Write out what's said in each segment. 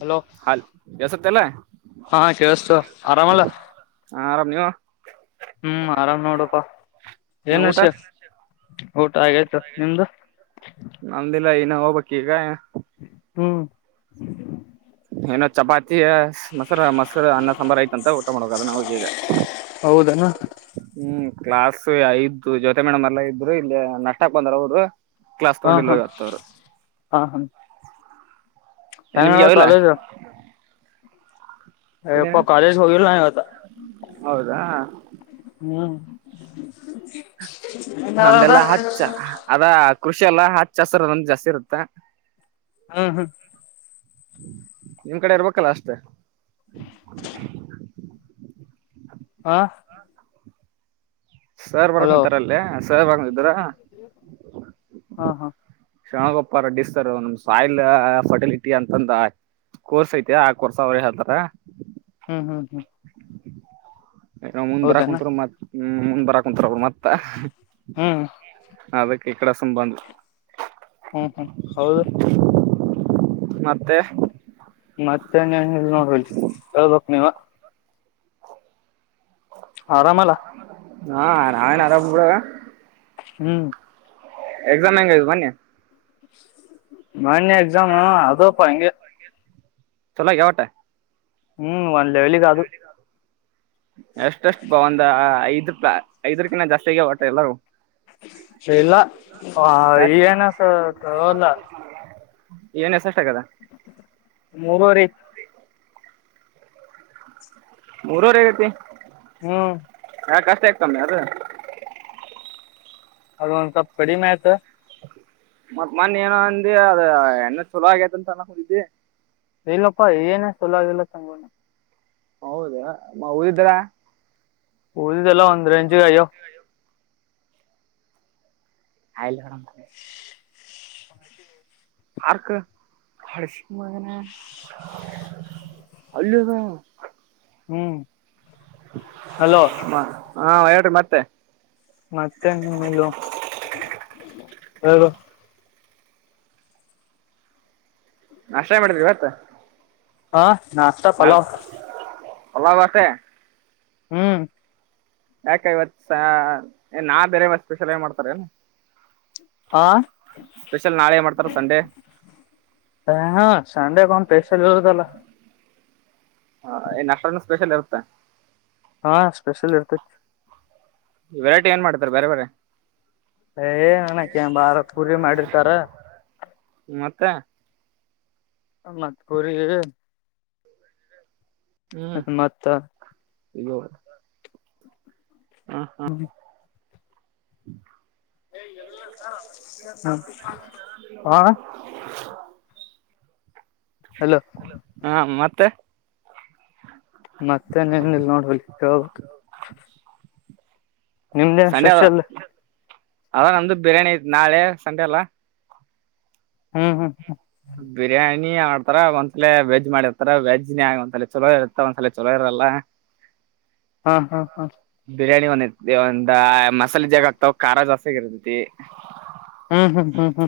Hello ಹಾಲ್ ಕೇಳಸ್ತ ಇಲ್ಲ ಹಾ ಕೇಳಸ್ತು ಕೇಳಸತ ಆರಾಮ ಆರಾಮಲ್ಲ ಅಲ್ಲ. ಹಾ ಆರಾಮ್ ನೀವು. ಹುಂ ಆರಾಮ್ ನೋಡಪ್ಪಾ. ನೀವು ಏನ್ ಊಟ ವಿಷಯ ಊಟ ಆಗೆತ ನಿಮ್ದು. ನಮ್ದಿಲ್ಲ ಇನ್ನು ಹೋಗ್ ಬೇಕ ಈಗ. ಹು ಏನ ಚಪಾತಿ ಮೊಸರ ಮಸ. ಸರ ಅನ್ನ ಸಾಂಬಾರ ಐತಂತ ಊಟ ಮಾಡಬೇಕ ಅದನ್ನ ನಾವ ಈಗ. ಹೌದನಾ ಹು ಕ್ಲಾಸ್ ಇದ್ವು ಜ್ಯೋತಿ ಮೇಡಮ್ ಎಲ್ಲ ಇದ್ರು ಇಲ್ಲಿ ನಾಷ್ಟಾಕ್ ಬಂದ್ರು ಅವ್ರು. ಹಾ ಹಾ ಹಾ ಹಾ. ಹೆಂಗ ನಿಮ್ಗೆ ನಾಡ್ಡುಡ್ ಯಾವಿಲ್ಲ ಕಾಲೇಜ. ಏನ ಹೇಳಪ್ಪ ಕಾಲೇಜಗೆ ಹೋಗಿಲ್ಲ ನಾನ ಇವತ. ಹೌದಾ ಹು. [inaudible] ನಮ್ದೆಲ್ಲಾ ಹಚ್ಚ ಅದ ಕೃಷಿ ಅಲ್ಲಾ ಹಚ್ಚ ಹಸಿರ ನಮ್ದು ಜಾಸ್ತಿ ಇರುತ್ತ. ಹು. ನಿಮ್ ಕಡೆ ಇರ್ಬೇಕಲ್ಲ ಅಷ್ಟ. ಹಾ ಸರ್ ಹಲೋ ಬರಕುಂತಾರಲ್ಲೇ ಸರ್ ಬಂದಿದ್ರ. ಹಾ ಹಾ ಶಣಗೊಪ್ಪ ರಡ್ಡಿ ಸರ್ ನಮ್ ಸಾಯಿಲ್ ಫರ್ಟಿಲಿಟಿ ಅಂತಂದ. ಕೋರ್ಸ್ ಐತೆ ಆ ಕೋರ್ಸ್ ಅವರ ಹೇಳ್ತಾರ. ಹು ಹು ಹು ಯ ಮುಂದ್ ಬರಾಕ್ ಹೌದನಾ ಕುಂತರ ಮತ್ ಮುಂದ್ ಬರಾಕ್ ಕುಂತರ ಅವರು ಮತ್ತ ಹ. ಹು. ಅದಕ್ಕೆ ಈ ಕಡೆ ಸುಮ್ಮನ ಬಂದವ. ಹು ಹುಂ ಹೌದು. ಮತ್ತೆ. ಮತ್ತೆನ್ ಇಲ್ಲ ನೋಡ ಹೇಳ್ಬೇಕು ನೀವ. ಆರಾಮ. ಹಾ ನಾವೇನ್ ಆರಾಮ್ ಬಿಡಾ. ಹ್ಮ್ ಎಕ್ಸಾಮ್ ಹೆಂಗ ಮೊನ್ನೆ. ಮನ್ನೆ ಎಕ್ಸಾಮ ಆದ್ವುಪ ಹಂಗೆ. ಚಲೋ ಗ್ಯಾವ. ಹ್ಮ್ ಒಂದು ಲೆವೆವಲ್ಗೆಗ ಅದು. [inaudible] ಎಷ್ಟಷ್ಟು ಬ ಒಂದ ಐದ್ ರೂಪ ಐದ್ರಕಿಂತ ಜಾಸ್ತಿಗ ಹೊಟ್ಟ ಎಲ್ಲಾರೂ. ಇಲ್ಲ ಈ ಯಾಕ್ ಏನಸ. [inaudible] ಏನ್ ಎಷ್ಟಷ್ಟ ಆಗಡ್. ಮೂರುವರಿ. ಮೂರವರೆ ಆಗೈತಿ. ಹು ಹಾ ಕಷ್ಟ ಐತಮ್ಮಿ ಅದು. ಅದ ಒಂದ ಸಲ್ಪ ಕಡಿಮೆ ಆಯ್ತು. ಮತ್ ಮೊನ್ನೆ ಏನ ಅಂದಿ ಅದ ಎಲ್ಲ ಚಲೋ ಆಗೇತಂತ ಅನ್ನ ಕುಂತಿದಿ. ಇಲ್ಲಪ್ಪಾ ಏನೂ ಚೊಲೋ ಆಗಿಲ್ಲ. ಹೌದಾ. [inaudible] ಓದಿಲ್ಲ ಒಂದರೆಂಜ್ಗೆ ಆಗ್ಯಾವ್. ಹಲ್ಲ್. [inaudible] ಆರ್ಕ ಹಾಡಿಸಿಮಗನ ಅಲ್ಲಿ. ಹ್ಮ್ ಹಲೋ. ಹ ಹಾ ಹೇಳ್ರಿ ಮತ್ತೆ. ಮತ್ತೆನ್ [unintelligible] ಹೇಳು. ನಾಷ್ಟಾ ಏನ್ ಮಾಡಿದ್ರಿ ಇವತ್ತ್? ಹಾ ನಾಸ್ಟಾ ಪಲಾವ್. ಹಲೋ [unintelligible] ಹ್ಮ್ ಯಾಕ ಇವತ್ ನಾಳೆ ಬೇರೆ ಮತ್ತ್ ಸ್ಪೆಷಲ್ ಏನ್ ಮಾಡ್ತಾರೆನ್? ಹಾ ಸ್ಪೆಷಲ್ ನಾಳೆ ಏನ್ ಮಾಡ್ತಾರ ಸಂಡೆ? ಹ ಹಾ ಸಂಡೆಕೊಮ್ಮ ಸ್ಪೆಷಲ್ ಇರೋದಲಾ. ಹ ಏನ್ ನಾಷ್ಟಾನೂ ಸ್ಪೆಷಲ್ ಇರುತ್ತ? ಹಾ ಸ್ಪೆಷಲ್ ಇರ್ತೈತಿ. ವೆರೈಟಿ ಏನ್ ಮಾಡ್ತಾರ ಬ್ಯಾರೆ ಬ್ಯಾರೆ? ಏ ಅನಕ ಏನ್ ಭಾಳ ಪೂರಿ ಮಾಡಿರ್ತಾರ. ಮತ್ತೆ. ಮತ್ ಪುರಿ ಜೋಡಿ ಹ್ಮ್ ಮತ್ತ ಇಗ ಹಾ ಹಾ [inaudible] [unintelligible] ಹ [inaudible] ಹಲೋ ಹಾ ಮತ್ತೆ ಮತ್ತೆನ್ ಏನಿಲ್ ನೋಡ್ ಬೈ ಹೇಳಬೆಕ್. ನಿಮ್ದೇನ್ ಸಂಡೆ ಅದ ಸ್ಪೆಷಲ್ ಅದ ನಮ್ದ ಬಿರಿಯಾನಿ ಇತ್ ನಾಳೆ ಸಂಡೆ ಅಲಾ. ಹ್ಮ್ ಹ್ಮ್ ಬಿರಿಯಾನಿ ಆಡ್ತಾರ ಒಂದ್ಸಲ ವೆಜ್ ಮಾಡಿರ್ತಾರ ವೆಜ್ನೇ ಆಗ ಒಂದ್ಲ ಚಲೋ ಇರತ್ತ ಒಂದ್ಸಲ ಚಲೋ ಇರಲ್ಲ. ಹಾ ಹಾ ಹಾ ಬಿರಿಯಾನಿ ಒಂದೈತಿ ಒಂದ ಮಸಾಲೆ ಜಗ್ಗ ಹಾಕ್ತಾವ್ ಖಾರ ಜಾಸ್ತಿ ಆಗರ್ತೈತಿ. ಹ್ಮ್ ಹ್ಮ್ ಹ್ಮ್ ಹ್ಮ್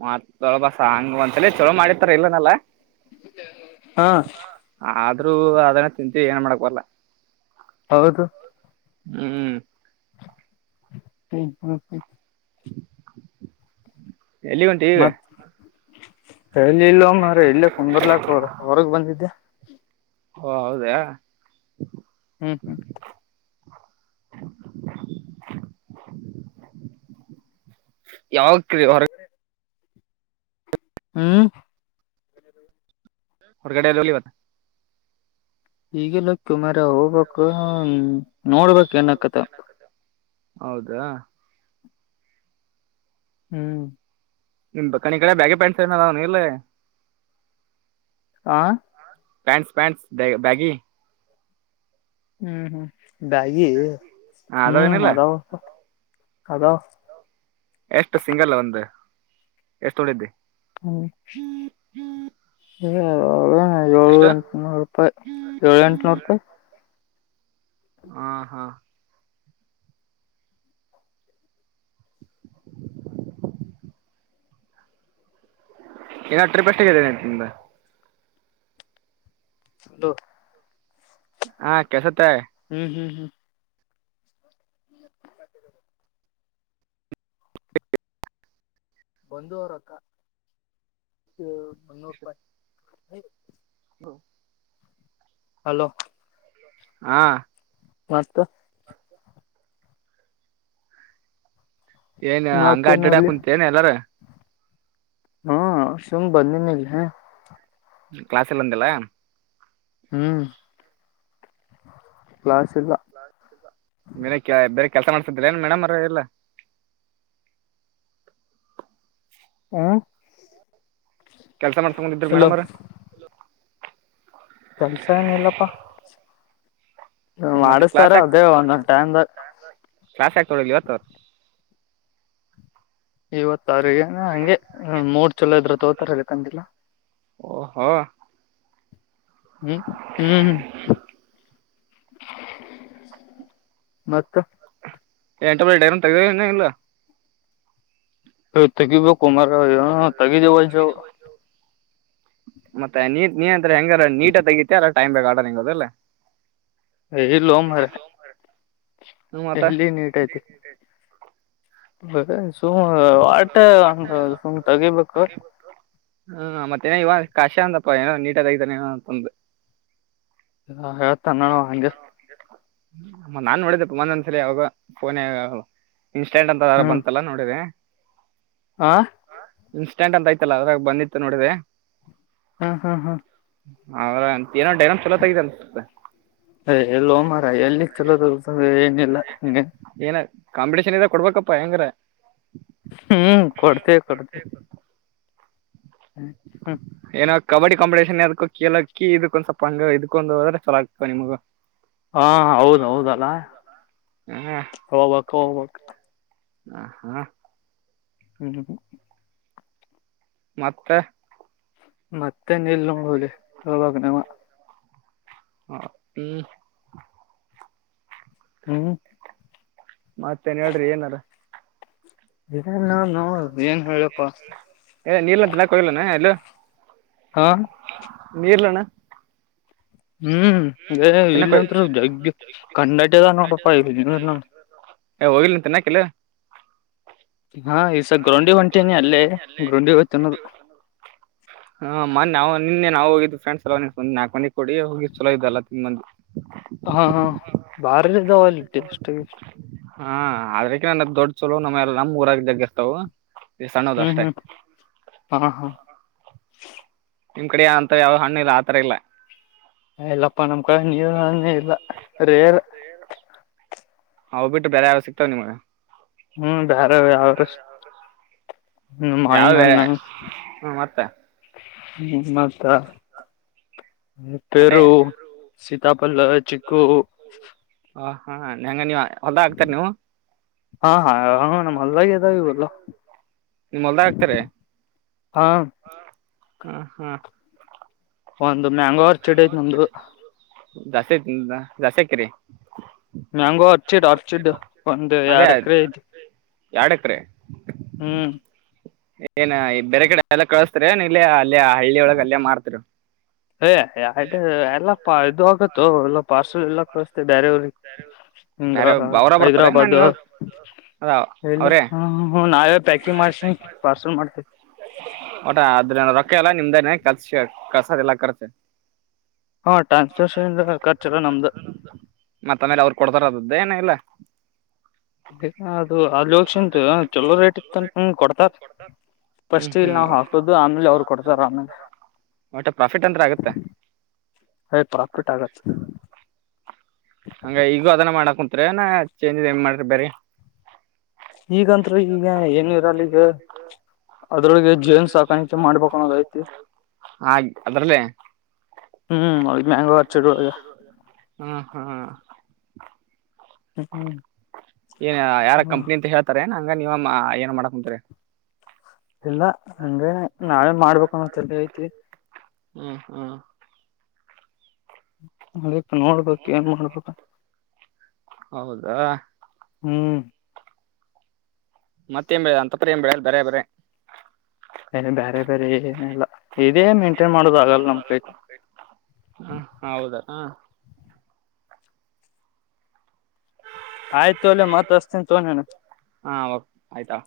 ಮತ ದೊಳ ಬಸ ಹಂಗ ಒಂದಸಲ ಚಲೋ ಮಾಡಿರ್ತಾರ್ ಇಲ್ಲ ಅನಲ್ಲ. ಹಾ ಆದ್ರೂ ಅದನ್ನ ತಿಂತ ಏನ್ ಮಾಡಕ ಬರಲ್ಲ. ಹೌದು. ಹ್ಮ ಹ್ಮ್ ಹ್ಮ್ ಎಲ್ಲಿಗ ಹೊಂಟಿ ಈಗ? ಎ ಎಲ್ಲ ಇಲ್ಲೋ ಮಾರಾಯ ಇಲ್ಲ ಕುಂದರ್ಲಕ ಹೊರಗ್ ಬಂದಿದ್ದೆ. ಓ ಹೌದಾ. ಹ್ಮ್ ಹ್ಮ್ [inaudible] ಯಾವಗ ಹೊಕ್ರಿ ಹೊರಗ್ ಹ್ಮ್ ಹೊರ್ಗಡೆ ಎಲ್ಲಿ ಹೋಗಿ ಇವತ್ತ್? ಈಗೆಲ್ಲ ಹೊಕ್ಕೋ ಮಾರಾಯ ಹೋಬೇಕು ನೋಡ್ಬೇಕ್ ಏನ್ ಆಕ್ಕೆತ್ತೋ. ಹೌದ. ಹ್ಮ್ ನಿನ್ನ ಈ ಕಡೆ ಬಾಗ ಪ್ಯಾಂಟ್ಸ್ ಅವ ಇಲ್ಲ. ಹಾ ಪ್ಯಾಂಟ್ಸ್ ಪ್ಯಾಂಟ್ಸ್ ಬ್ಯಾಗಿ. ಹ್ಮ್ ಹ್ಮ್ ಬ್ಯಾಗಿ, ಹ ಹ್ಮ್ ಅದಾವೇನಿಲ್ಲ ಅದಾವ ಪಾ ಅದಾವ. ಎಷ್ಟು ಸಿಂಗಲ ಒಂದು ಎಷ್ಟು ಹೊಡಿತಿ? ಹ್ಮ ಏಳು ಎಷ್ಟು ಎಂಟುನೂರು ರೂಪಾಯಿ ಏಳು ಎಂಟುನೂರು ರೂಪಾಯಿ. ಹಾ ಹಾ ಏ ಟ್ರಿಪ್ಷನ [unintelligible] ನಿಂದ ಹಲೋ ಹಾ ಕೆಳಸತ್ತೆ ಹ್ಮ್ ಹ್ಮ್ ಹ್ಮ್ [inaudible] ಬಂದು ಅವರಕ್ಕ ಮುನ್ನೂರು ರೂಪಾಯಿ. ಹ್ಮ ಹಲೋ ಹಾ ಮತ್ತ? ಏನ್ ಹಂಗ ಮತ್ತೇನ ಅಡ್ಡಾಡಕ್ ಅಲ್ಲಿ ಕುಂತೇನ್ ಎಲ್ಲಾರ ಹಾ ಸುಮ ಬಂದನಿ ಇಲ್ಲಿ. ಕ್ಲಾಸ್ ಇಲ್ಲ ಅಂದಿ ಅಲಾ? ಹ್ಮ್ ಕ್ಲಾಸ್ ಇಲ್ಲ. ಮನ ಬೇರೆ ಕೆಲಸ ಮಾಡ್ತಿದ್ದಿಲ್ಲ ಏನ್ ಮೇಡಮ್ ಅವರ ಇಲ್ಲ ಹ ಕೆಲಸ ಮಾಡ್ಕೊಂಡಂದಿದ ಹಲೋ ಮೇಡಮ ಅವರು. ಕೆಲ್ಸ ಏನು ಇಲ್ಲಪ್ಪಾ ಮತ್ತೆ ಮಾಡಿಸ್ತಾರ ಕ್ಲಾಸ್ ಯಾಕ್ ಅದೇ ಒಂದೊಂದು ಟೈಮ್ ದಾಗ. [unintelligible] ಕ್ಲಾಸ್ ಯಾಕ ತಗೋ ಇವತ್ತ್ ಅವರು ಇವತ್ತಾರಿಗೆ ಹಂಗೆ ಮೂಡ ಚಲೋ ಇದ್ರ ತೋತಾರೆ ಇಳ್ಕಂತಿಲ್ಲಾ ಓಹೋ ಹ್ಮ್ ಹ್ಮ್್ಮ ಮತ್ತ ಎಂಟ ಡೇರ ತಗ್ದವನ್ನ ಇಲ್ಲ ಹ ತಗಿ ಬೇಕು ಮಾರಯಾ ತಗಿದೆ ವಜಾವ ಮತ್ತೆ ನೀ ನೀ ಅಂತ ಹೆಂಗಾರ ನೀಟ ತೆಗತಿ ಅ್ರ ಟೈಮ್ ಬೇಕು ಆಡ ಹೆಂಗದಲ್ಲ ಇಲ್ಲೋ ಮಾರಾಯ [unintelligible] ಎಲ್ಲಿ ನೀಟೈತಿ ಸುಮ್ ವಟ ಒಂದ ಸುಮ್ ತಗಿಬೇಕು ಹ್ಮ ಮತ್ತೆೇನ ಇವಾಗ ಕಾಶ್ಯಾ ಅಂದಪ್ಪ ಏನೋ ನೀಟಾಗತಾನ ಏನೋ ಅಂತಂದಂದು ಹಾ ಹೇಳ್ತಾನ್ನಾವ ಹಂಗ ನಾನ್ ನೋಡಿದ್ದಪ್ಪ ಒಂದೊಂದ್ ಸಾರಿ ಅವಾಗ ಫೋನನಾಗ ಇನ್ಸ್ಟೆಂಟ್ ಅಂತಾರ ಬಂತಲ್ಲ ನೋಡ್ರೆ ಹಾ ಇನ್ಸ್ಟೆಂಟ್ ಅಂತ ಆಯ್ತಲ್ಲ ಅದ್ರಾಗ ಬಂದಿತ್ತು ನೋಡಿದೆ. ಹಾ ಹಾ ಹಾ ಅವ್ರ ಅಂತ ಏನೋ ಡೈಗ್ರಾಮ ಚಲೋ ತಗೀತಿ ಅಂತ್. ಅ ಎಲ್ಲಿ ಹೋಮಾರಯ ಎಲ್ಲಿ ಚಲೋದು ಏನಿಲ್ಲ ಹಂ. ಏನ ಕಾಂಪಿಟೇಷನ್ ಇದ್ದಾಗ ಕೊಡ್ಬೇಕಪ್ಪಾ ಹೆಂಗರ. ಹ್ಮ್ ಕೊಡ್ತೆವಿ ಕೊಡ್ತೆವಿ. ಹ್ಮ ಏನೋ ಕಬಡ್ಡಿ ಕಾಂಪಿಟೇಷನ್ ಅದಕ್ಕ ಕೇಳಲಕ್ಕಿ ಇದ್ಕ್ಕೊಂದ ಸ್ವಲ್ಪಂಗ ಇದಕೊಂದು ಹೋದ್ರ ಚಲ ಆಗ್ತಿವು ನಿಮಗ. ಹಾ ಹೌದ ಹೌದಲ್ಲ ಹಾ ಹೋಗ್ಬಕ್ ಹೋಗ್. ಹ ಹಾ. ಹು ಮತ್. ಮತ್ತೆ ನಿಲ್ ನೋಡುವಿ ಹೇಳ್ಬೇಕು ನೀವ. ಹ. ಹ್ಮ್ ಮತ್ತೆನ್ ಹೇಳ್ರಿ ಏನಾರ. ಇ ನ ನೋದು. ಏ ನೀಲ್ಲಂತಲ್ಲ ಕೊೋಗಲಾನ ಎಲ್ಲ. ಹಾ ನೀರ್ಲಣ್ಣ. ಹ್ಮ್ ತಿನ್ನಕ್ ಹೋಗಿ ಇಲ್ಲಂತ ಜಗ್ ಕಣ್ಣಟ ಅದ ನೋಡಪ್ಪಾ ಇಲ್ಲಿಂದ ನೋಡ. ಏ ಹೋಗಿಿಲ್ಲ ಅಂತ ತಿನ್ನಾಕಿಲ್ಲ. ಹಾ ಈಸ ಗ್ರೌಂಡಿ ಒಂಟೇನ ಅಲ್ಲೇ ಗ್ರೌಂಡಿವತ್ತುನ್ನೋದು. ಹಾ ಮೊ ನವು ನಿನ್ನೆ ನಾವು ಹೋಗಿದ್ದ ಫ್ರೆಂಡ್ಸ್ ಎಲ್ಲ ಒ ನಾಕ ಮನೆ ಕೊಡಿ ಹೋಗಿ ಚಲೋ ಇದಲ್ಲ ತಿನ್ ಬನ್ವಿ. ಹಾ ಹಾ ಬಾರಿಲಿ ದವಲ್ಲಿಷ್ಟ. ಹಾ ಅದ್ರಕ ನಾನ ದೊಡ್ ಚಲೋ ನಮ್ಮಲ್ಲ ನಮ್ಮ್ ಊರಾಗ್ದಗ ಇರ್ತವು. ಹ್ಮ್ ಹ್ಮ್ ಹಾ ಹಾ ನಿಮ್ ಕಡೆ ಅಂತ ಯಾವ್ದ ಹಣ್ಣ ಇ ಆ ತರ ಇಲ್ಲ. ಇಲ್ಲಪ್ಪಾ ನಮ್ ಕಡೆ ನೆಲದನ್ನೇ ಇಲ್ಲ ರೇರ್. ಹ್ಬ ಬಿಟ್ಟು ಬರೆ ಯಾವ ಸಿತಾವ ನಿಮಗೆ. ಹ್ಮ್ ಬೇರೆ ಯರು ಯಾವ ಬೇರೆ ಮಾನಣ್ಣ. ಹ್ಞೂ ಮತ್ತೆ ಹ್ಮ ಮತ್ತ. ಅಟೆ ಪೇರು ಸೀತಾಪಲ್ಲ ಚಿಕ್ಕು. ಹ ಹಾ ಹೆಂಗ ನೀವು ಹೋಲ್ಡಗ್ ಆಗ್ತರ್ ನೀವು. ಹಾ ಹಾ ಹ ನಮ್ ಹೋಲ್ಡಿಗೆ ಇದಾವೆ ಇವೆಲ್ಲ. ನಿಮ್ಮಲ್ದ ಹಗ್ತಾರೆ ಹಾ ಹ ಹಾ. ಒಂದು ಮ್ಯಾಂಗೋ ಆರ್ಚಿಡ್ ಐತೆ ನಮ್ದಂದು. ಜಾಸ್ತಿ ತಿಂದ್ನ ಜಾಸ್ತಿ ಆಕ್ಕಿರಿ. ಮ್ಯಾಂಗೋ ಆರ್ಚಿಡ್ ಆರ್ಚಿಡ್ ಒಂದು ಎರಡು ಎಕರೆ ಐತಿ. ಎಕ್ರೆ ಹ್ಮ ಏನ ಈ ಬೇರೆ ಕಡೆ ಎಲ್ಲ ಕಳಸ್ತ ನೀ ಇಲ್ಲ ಅಲ್ಲೇ ಆ ಹಳ್ಳಿ ಒಳಗೆ ಅಲ್ಲೇ ಮಾಡ್ತರಿ. ಹೇ ಎಡು ಎಲ್ಲಪ್ಪ ಇದು ಆಗುತೋ ಎಲ್ಲ ಪಾರ್ಸಲ್ ಎಲ್ಲ ಕಸ್ತೆ ಬೇರೆಯವ್ರಿಗೆ. ಹಂಗ ಬೇರೆ ಅವರ ಬರ್ತಾರೆ ನಾನು ಹೈದ್ರಾಬಾದು. ಇವಾಗ ಅದ ಹೇ ಇಲ್ಲ ಅವರೇ ಹ ನಾಳೆ ಪ್ಯಾಕಿಂಗ್ ಮಾಡ್ಸಿ ಪಾರ್ಸಲ್ ಮಾಡ್ತೇವಿ. ಓಟಾ ಅದ್ರ ರೊಕ್ಕ ಎಲ್ಲಾ ನಿಮ್ದೇನೆ ಕದ್ಸ ಕಸದೆ ಎಲ್ಲಾ ಕರ್ತೆೆ. ಹಾ ಟ್ರಾನ್ಸರ್ಷನದ ಖಚೆಲ್ಲಾ ನಮ್ದು. ಮತ್ತಮೇಲೆ ಅವ್ರು ಕೊಡ್ತಾರ ಅದ್ದ ಏನ ಇಲ್ಲ. [unintelligible] ಅಲ್ಲಿ ಹೋಗಸಿಂದ ಚಲೋ ರೇಟ್ ಇತ್ತಂತ್ ಕೊಡ್ತಾರ್. ಹ್ಞೂ ಫಸ್ಟ್ ಇಲ್ಲಿ ಹ್ಞೂ ನಾವ್ ಹಾಕೋದು ಆಮೇಲೆ ಅವ್ರು ಕೊಡ್ತಾರ ಆಮೇಲೆ. ಒಟ್ಟು ಪ್ರಾಫಿಟ್ ಅಂತ ಆಗುತ್ತೆ ಅಯ್ಯ್ ಪ್ರಾಫಿಟ್ ಆಗತ್ತ್. ಹಂಗ ಈಗು ಅದನ್ನ ಮಾಡಾಕ ಕುಂತ್ರ ಏನ್ [unintelligible] ಏನ್ ಮಾಡಿರಿ ಬೇರೆ. ಈಗಂತ್ರು ಈಗ ಏನು ಇರಲ್ಲ ಈಗ. ಅದ್ರೊಳಗೆ ಜೇನ್ಸ್ ಸಾಕಾಣಿಕೆ ಮಾಡ್ಬೇಕನ್ನುದ್ ಐತಿ. ಹಾಗೆ ಅದರಲ್ಲೇ ಹ್ಮು [unintelligible] ಚಲೋ ಅದ. ಅ ಹ. ಹ್ಮ್ ಏನ್ ಯಾರ ಹ್ಮ್ ಕಂಪ್ನಿ ಅಂತ ಹೇಳ್ತಾರ ಏನ್ ಹಂಗ್ ನೀವ್ ಮ ಆ ಏನ್ ಮಾಡಾಕ್ [unintelligible] ಇಲ್ಲ ಹಂಗ ನಾವೇ ಮಾಡ್ಬೇಕು ಅನ್ನುದ್ ತೇರೆ ಐತಿ. ಹ್ಮು ಹ. ಅದಕ್ಕ್ ನೋಡ್ಬೇಕ ಏನ್ ಮಾಡ್ಬೇಕ. ಹೌದಾ ಹ್ಮು ಮತ್ತೇ [unintelligible] ಹಂತಪಾರಿ ಏನ್ ಬೆಳಿಯಲ್ಲ ಬೇರೆ ಬೇರೆ. ಏನ್ ಬ್ಯಾರೆ ಬ್ಯಾರೆ ಏನಿಲ್ಲ ಇದೇ ಮೇಂಟೈನ್ ಮಾಡದು ಆಗಲ್ಲ ನಮ ಕೈ ಬೆ ಹ ಹೌದ್ ಹ. ಆಯ್ತ್ ತೊಲ್ಲೇ ಮತ್ತ್ ಹಚ್ತೀನ್ ತಗೋ [unintelligible] ಹಾ ಓ ಆಯ್ತಾ.